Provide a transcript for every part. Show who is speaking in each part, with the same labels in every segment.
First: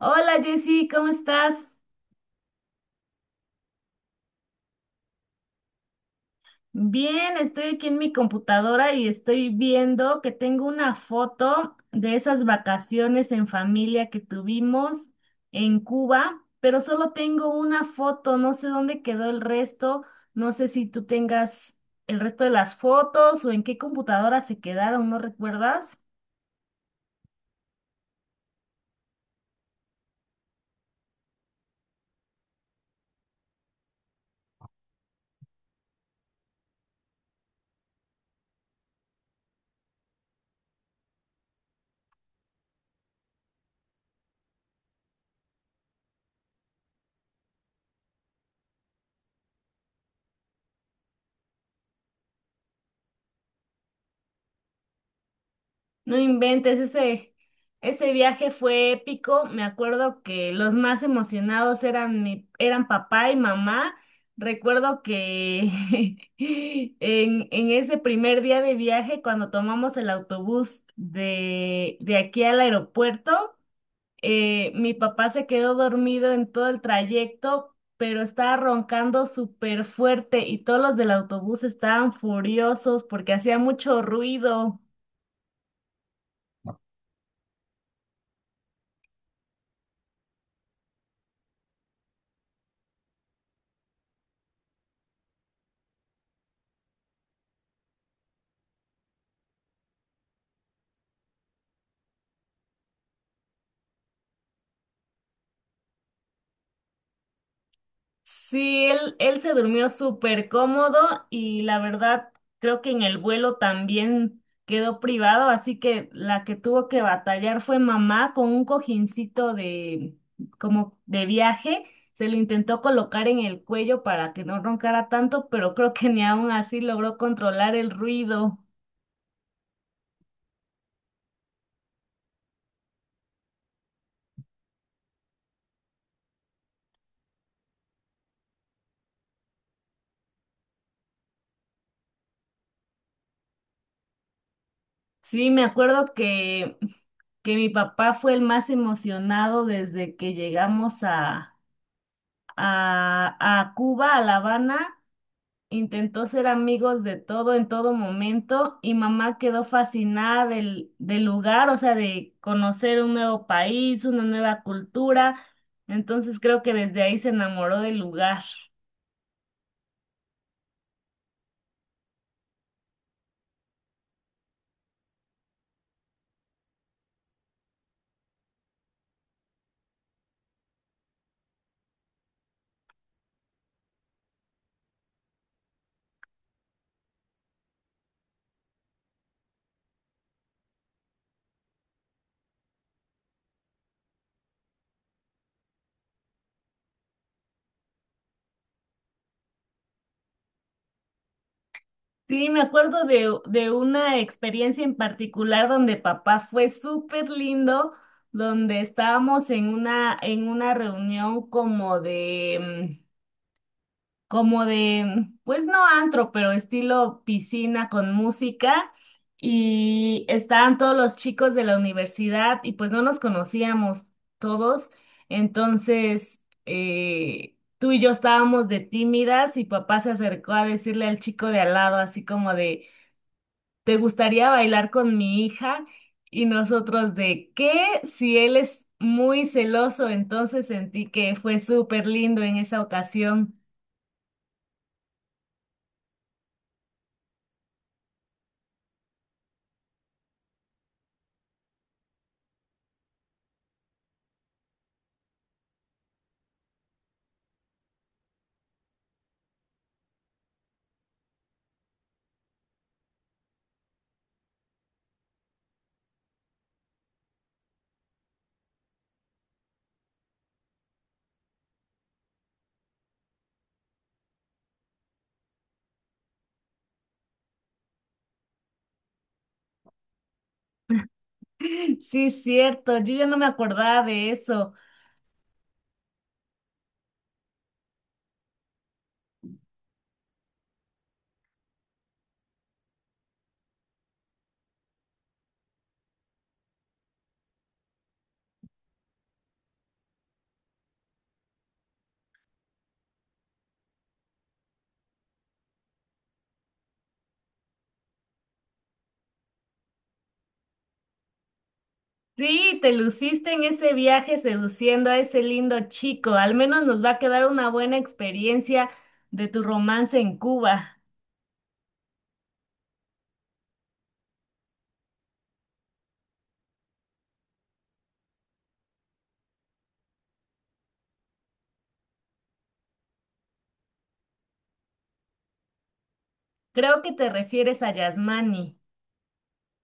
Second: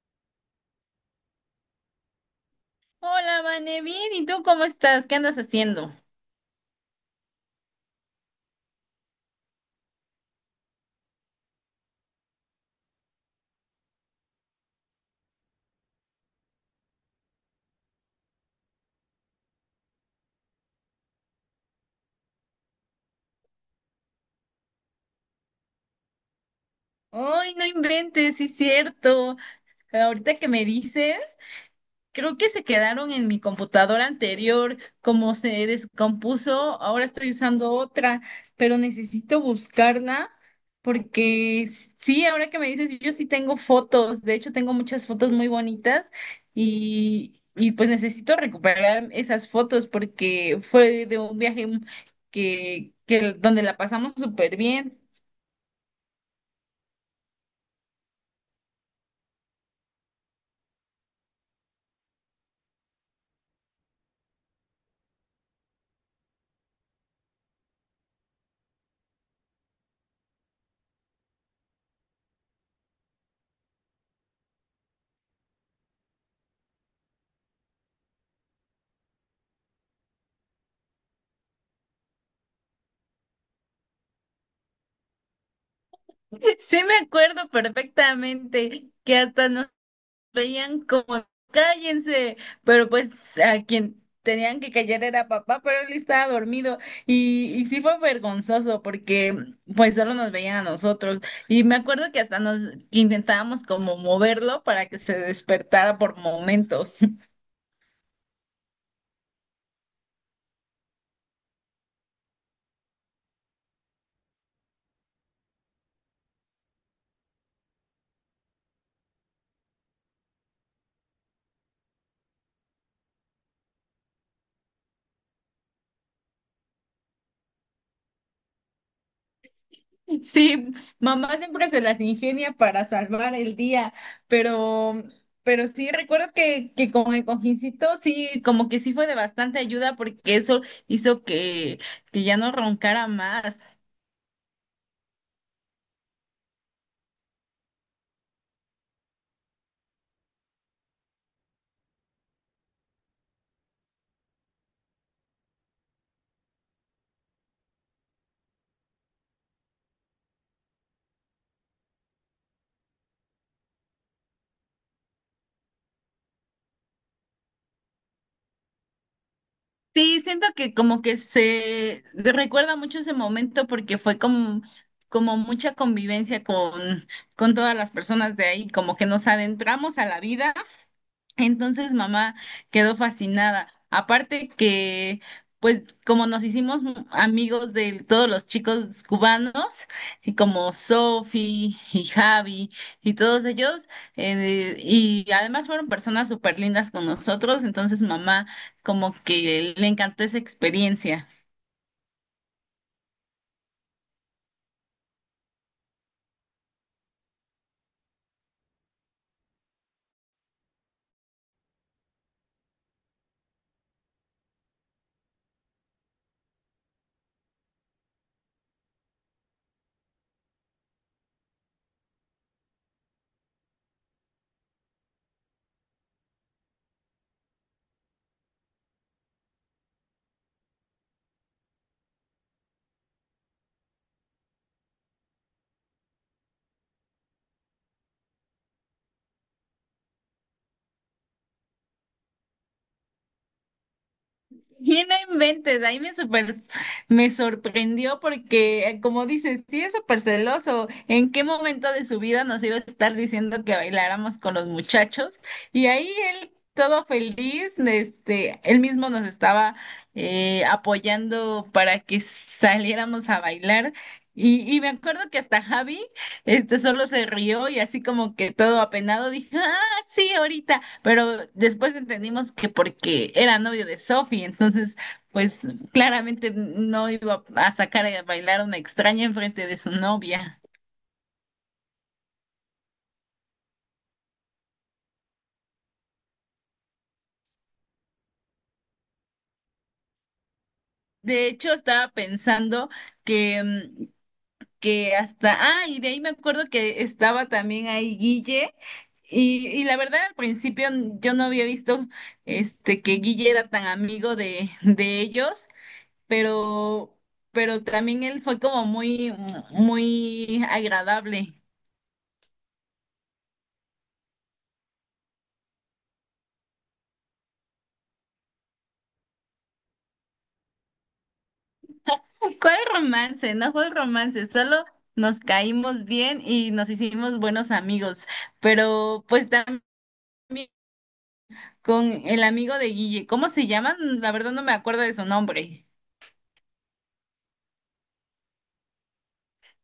Speaker 1: Hola Jessy, ¿cómo estás?
Speaker 2: Hola, Vane, bien, ¿y tú cómo estás? ¿Qué andas haciendo?
Speaker 1: Bien, estoy aquí en mi computadora y estoy viendo que tengo una foto de esas vacaciones en familia que tuvimos en Cuba, pero solo tengo una foto, no sé dónde quedó el resto, no sé si tú tengas el resto de las fotos o en qué computadora se quedaron, ¿no recuerdas?
Speaker 2: Ay, no inventes, sí es cierto. Ahorita que me dices, creo que se quedaron en mi computadora anterior, como se descompuso, ahora estoy usando otra, pero necesito buscarla porque sí, ahora que me dices, yo sí tengo fotos, de hecho tengo muchas fotos muy bonitas y pues necesito recuperar esas fotos porque fue de un viaje que donde la pasamos súper bien.
Speaker 1: No inventes, ese viaje fue épico. Me acuerdo que los más emocionados eran eran papá y mamá. Recuerdo que en ese primer día de viaje, cuando tomamos el autobús de aquí al aeropuerto, mi papá se quedó dormido en todo el trayecto, pero estaba roncando súper fuerte y todos los del autobús estaban furiosos porque hacía mucho ruido.
Speaker 2: Sí, me acuerdo perfectamente que hasta nos veían como cállense, pero pues a quien tenían que callar era papá, pero él estaba dormido y sí fue vergonzoso porque pues solo nos veían a nosotros y me acuerdo que hasta nos que intentábamos como moverlo para que se despertara por momentos.
Speaker 1: Sí, él se durmió súper cómodo y la verdad creo que en el vuelo también quedó privado, así que la que tuvo que batallar fue mamá con un cojincito de como de viaje, se lo intentó colocar en el cuello para que no roncara tanto, pero creo que ni aún así logró controlar el ruido.
Speaker 2: Sí, mamá siempre se las ingenia para salvar el día, pero, pero sí recuerdo que con el cojincito sí, como que sí fue de bastante ayuda porque eso hizo que ya no roncara más.
Speaker 1: Sí, me acuerdo que mi papá fue el más emocionado desde que llegamos a, a Cuba, a La Habana. Intentó ser amigos de todo en todo momento y mamá quedó fascinada del lugar, o sea, de conocer un nuevo país, una nueva cultura. Entonces creo que desde ahí se enamoró del lugar.
Speaker 2: Sí, siento que como que se recuerda mucho ese momento porque fue como, como mucha convivencia con todas las personas de ahí, como que nos adentramos a la vida. Entonces mamá quedó fascinada. Aparte que, pues como nos hicimos amigos de todos los chicos cubanos, y como Sofi y Javi y todos ellos, y además fueron personas súper lindas con nosotros, entonces mamá como que le encantó esa experiencia.
Speaker 1: Sí, me acuerdo de una experiencia en particular donde papá fue súper lindo, donde estábamos en en una reunión como de... como de, pues no antro, pero estilo piscina con música. Y estaban todos los chicos de la universidad y pues no nos conocíamos todos. Entonces, tú y yo estábamos de tímidas y papá se acercó a decirle al chico de al lado, así como de, ¿te gustaría bailar con mi hija? Y nosotros de, ¿qué? Si él es muy celoso, entonces sentí que fue súper lindo en esa ocasión.
Speaker 2: Y no inventes, ahí me me sorprendió porque, como dices, sí es súper celoso. ¿En qué momento de su vida nos iba a estar diciendo que bailáramos con los muchachos? Y ahí él, todo feliz, este, él mismo nos estaba apoyando para que saliéramos a bailar. Y me acuerdo que hasta Javi, este, solo se rió y así como que todo apenado dije, sí, ahorita, pero después entendimos que porque era novio de Sophie, entonces, pues claramente no iba a sacar a bailar a una extraña enfrente de su novia.
Speaker 1: Sí, es cierto, yo ya no me acordaba de eso.
Speaker 2: De hecho, estaba pensando que, que hasta, ah, y de ahí me acuerdo que estaba también ahí Guille, y la verdad al principio yo no había visto este que Guille era tan amigo de ellos, pero, pero también él fue como muy, muy agradable.
Speaker 1: Sí, te luciste en ese viaje seduciendo a ese lindo chico. Al menos nos va a quedar una buena experiencia de tu romance en Cuba.
Speaker 2: ¿Cuál romance? No fue romance, solo nos caímos bien y nos hicimos buenos amigos, pero pues también con el amigo de Guille, ¿cómo se llaman? La verdad no me acuerdo de su nombre.
Speaker 1: Creo que te refieres a Yasmani.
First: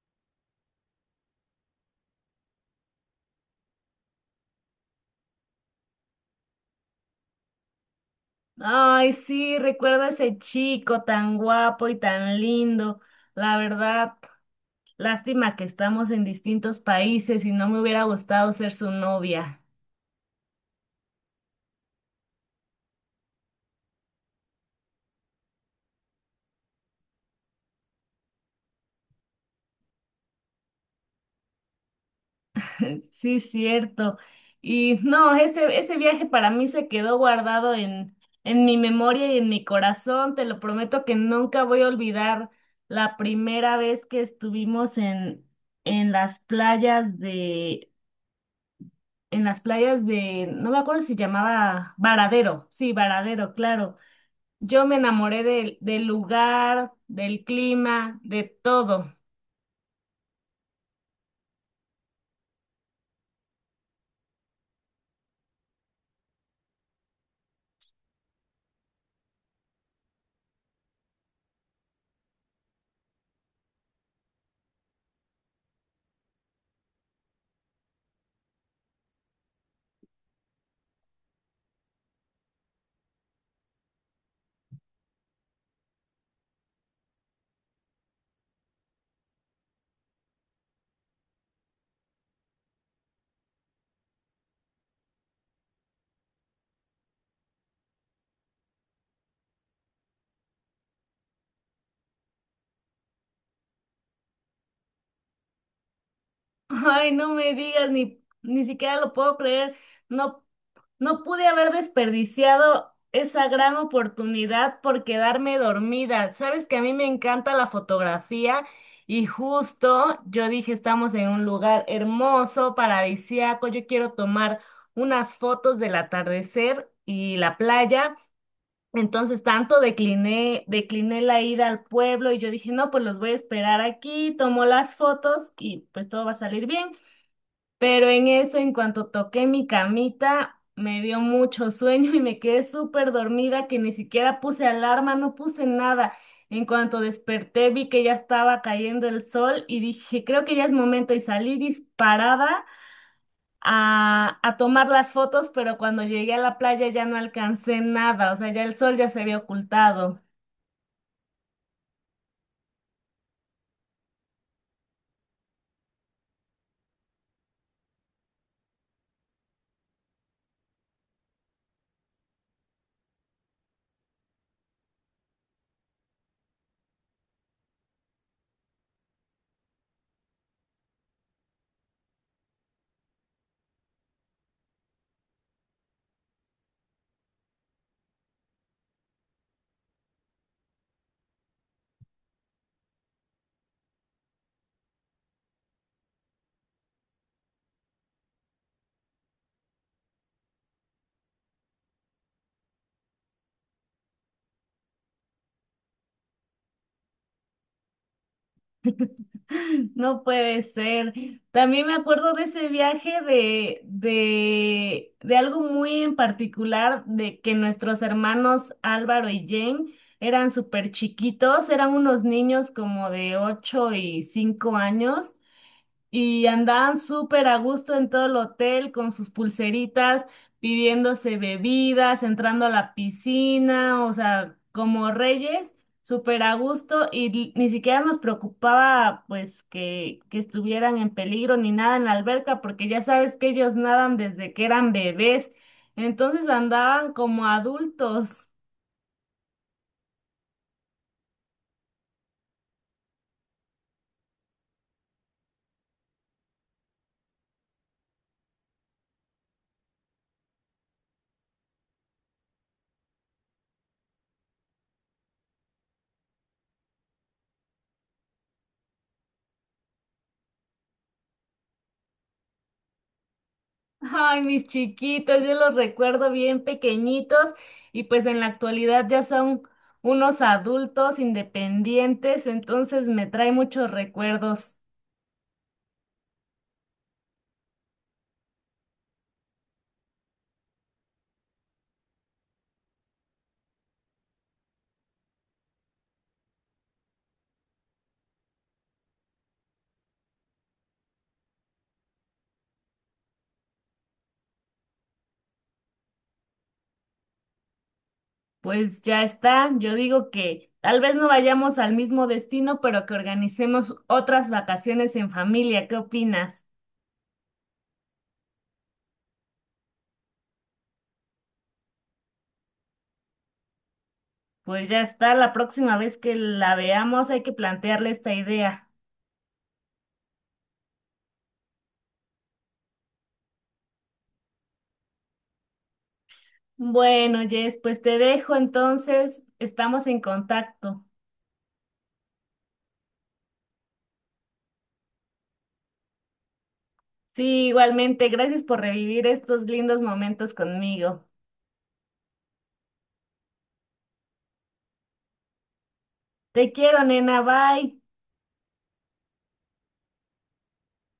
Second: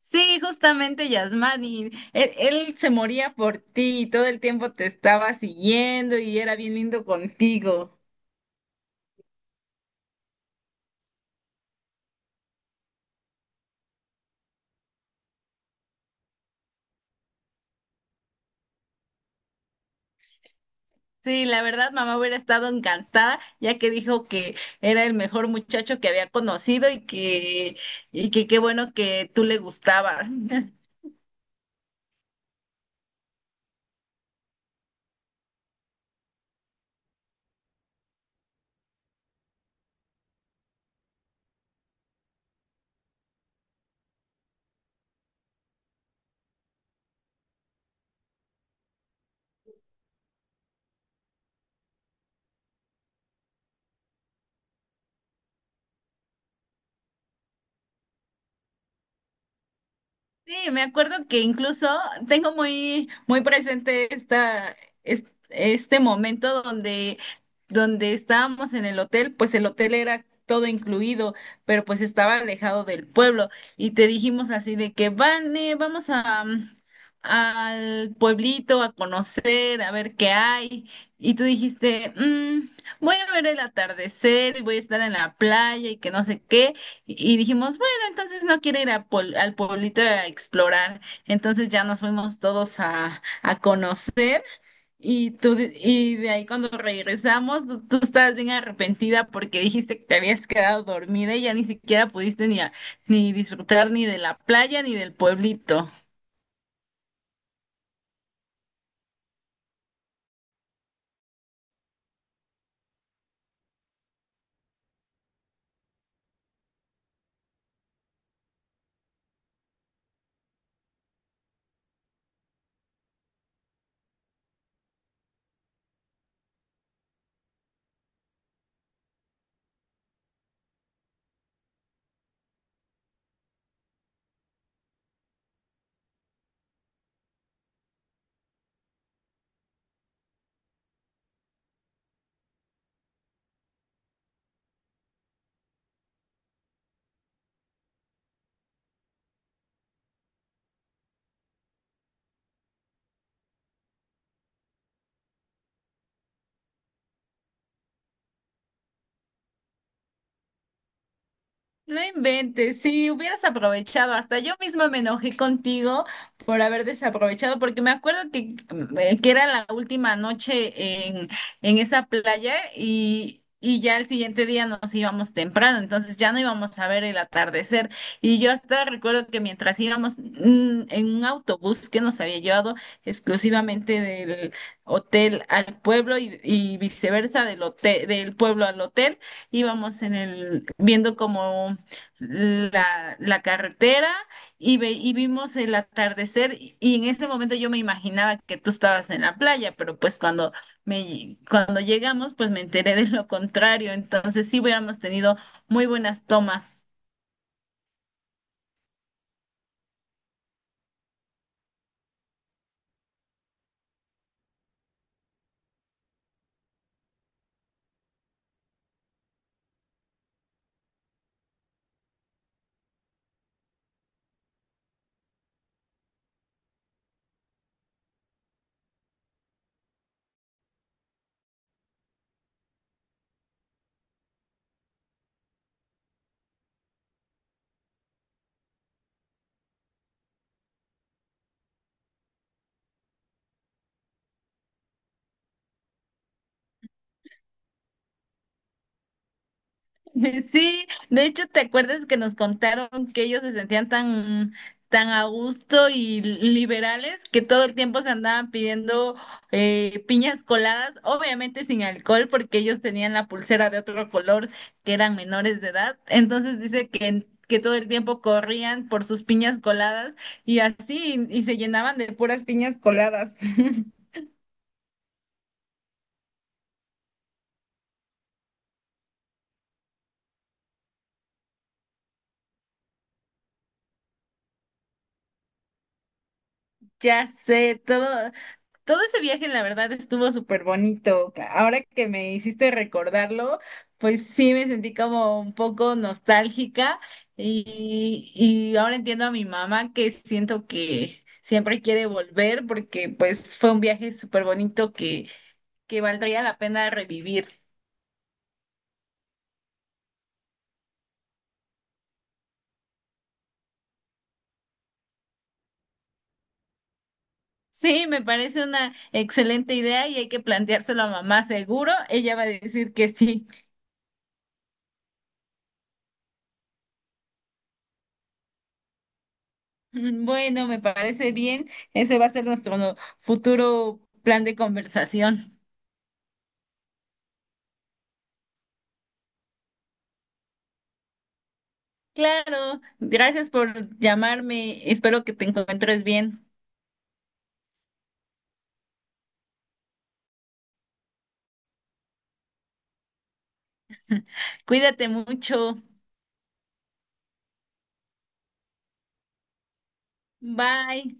Speaker 2: Sí, justamente Yasmani, él se moría por ti y todo el tiempo te estaba siguiendo y era bien lindo contigo.
Speaker 1: Ay, sí, recuerdo a ese chico tan guapo y tan lindo. La verdad, lástima que estamos en distintos países y no me hubiera gustado ser su novia.
Speaker 2: Sí, la verdad, mamá hubiera estado encantada, ya que dijo que era el mejor muchacho que había conocido y que qué bueno que tú le gustabas.
Speaker 1: Sí, cierto. Y no, ese viaje para mí se quedó guardado en mi memoria y en mi corazón. Te lo prometo que nunca voy a olvidar la primera vez que estuvimos en las playas de, en las playas de, no me acuerdo si llamaba Varadero. Sí, Varadero, claro. Yo me enamoré del lugar, del clima, de todo.
Speaker 2: Sí, me acuerdo que incluso tengo muy, muy presente esta, este momento donde, donde estábamos en el hotel, pues el hotel era todo incluido, pero pues estaba alejado del pueblo y te dijimos así de que Vane, vamos a, al pueblito a conocer, a ver qué hay. Y tú dijiste, "Mm, voy a ver el atardecer y voy a estar en la playa y que no sé qué." Y dijimos, entonces no quiere ir a al pueblito a explorar. Entonces ya nos fuimos todos a conocer y y de ahí cuando regresamos tú estabas bien arrepentida porque dijiste que te habías quedado dormida y ya ni siquiera pudiste ni ni disfrutar ni de la playa ni del pueblito.
Speaker 1: Ay, no me digas, ni siquiera lo puedo creer. No, no pude haber desperdiciado esa gran oportunidad por quedarme dormida. Sabes que a mí me encanta la fotografía y justo yo dije, estamos en un lugar hermoso, paradisíaco. Yo quiero tomar unas fotos del atardecer y la playa. Entonces tanto decliné la ida al pueblo y yo dije, no, pues los voy a esperar aquí, tomo las fotos y pues todo va a salir bien. Pero en eso, en cuanto toqué mi camita, me dio mucho sueño y me quedé súper dormida que ni siquiera puse alarma, no puse nada. En cuanto desperté, vi que ya estaba cayendo el sol y dije, creo que ya es momento y salí disparada a tomar las fotos, pero cuando llegué a la playa ya no alcancé nada, o sea, ya el sol ya se había ocultado.
Speaker 2: No inventes, si hubieras aprovechado, hasta yo misma me enojé contigo por haber desaprovechado, porque me acuerdo que era la última noche en esa playa y ya el siguiente día nos íbamos temprano, entonces ya no íbamos a ver el atardecer. Y yo hasta recuerdo que mientras íbamos en un autobús que nos había llevado exclusivamente del hotel al pueblo y viceversa del hotel, del pueblo al hotel, íbamos en el viendo como la carretera y, y vimos el atardecer y en ese momento yo me imaginaba que tú estabas en la playa, pero pues cuando, cuando llegamos pues me enteré de lo contrario, entonces sí hubiéramos tenido muy buenas tomas.
Speaker 1: No puede ser. También me acuerdo de ese viaje de algo muy en particular, de que nuestros hermanos Álvaro y Jane eran súper chiquitos, eran unos niños como de 8 y 5 años, y andaban súper a gusto en todo el hotel con sus pulseritas, pidiéndose bebidas, entrando a la piscina, o sea, como reyes, súper a gusto y ni siquiera nos preocupaba pues que estuvieran en peligro ni nada en la alberca, porque ya sabes que ellos nadan desde que eran bebés, entonces andaban como adultos.
Speaker 2: Sí, de hecho, ¿te acuerdas que nos contaron que ellos se sentían tan, tan a gusto y liberales que todo el tiempo se andaban pidiendo piñas coladas, obviamente sin alcohol, porque ellos tenían la pulsera de otro color, que eran menores de edad? Entonces dice que todo el tiempo corrían por sus piñas coladas y así, y se llenaban de puras piñas coladas.
Speaker 1: Ay, mis chiquitos, yo los recuerdo bien pequeñitos y pues en la actualidad ya son unos adultos independientes, entonces me trae muchos recuerdos.
Speaker 2: Ya sé, todo. Todo ese viaje, la verdad, estuvo súper bonito. Ahora que me hiciste recordarlo, pues sí me sentí como un poco nostálgica y ahora entiendo a mi mamá, que siento que siempre quiere volver porque pues fue un viaje súper bonito que valdría la pena revivir.
Speaker 1: Pues ya está, yo digo que tal vez no vayamos al mismo destino, pero que organicemos otras vacaciones en familia, ¿qué opinas?
Speaker 2: Sí, me parece una excelente idea y hay que planteárselo a mamá seguro. Ella va a decir que sí.
Speaker 1: Pues ya está, la próxima vez que la veamos hay que plantearle esta idea.
Speaker 2: Bueno, me parece bien. Ese va a ser nuestro futuro plan de conversación.
Speaker 1: Bueno, Jess, pues te dejo entonces, estamos en contacto.
Speaker 2: Claro, gracias por llamarme. Espero que te encuentres bien.
Speaker 1: Sí, igualmente, gracias por revivir estos lindos momentos conmigo.
Speaker 2: Cuídate mucho.
Speaker 1: Te quiero, nena, bye.
Speaker 2: Bye.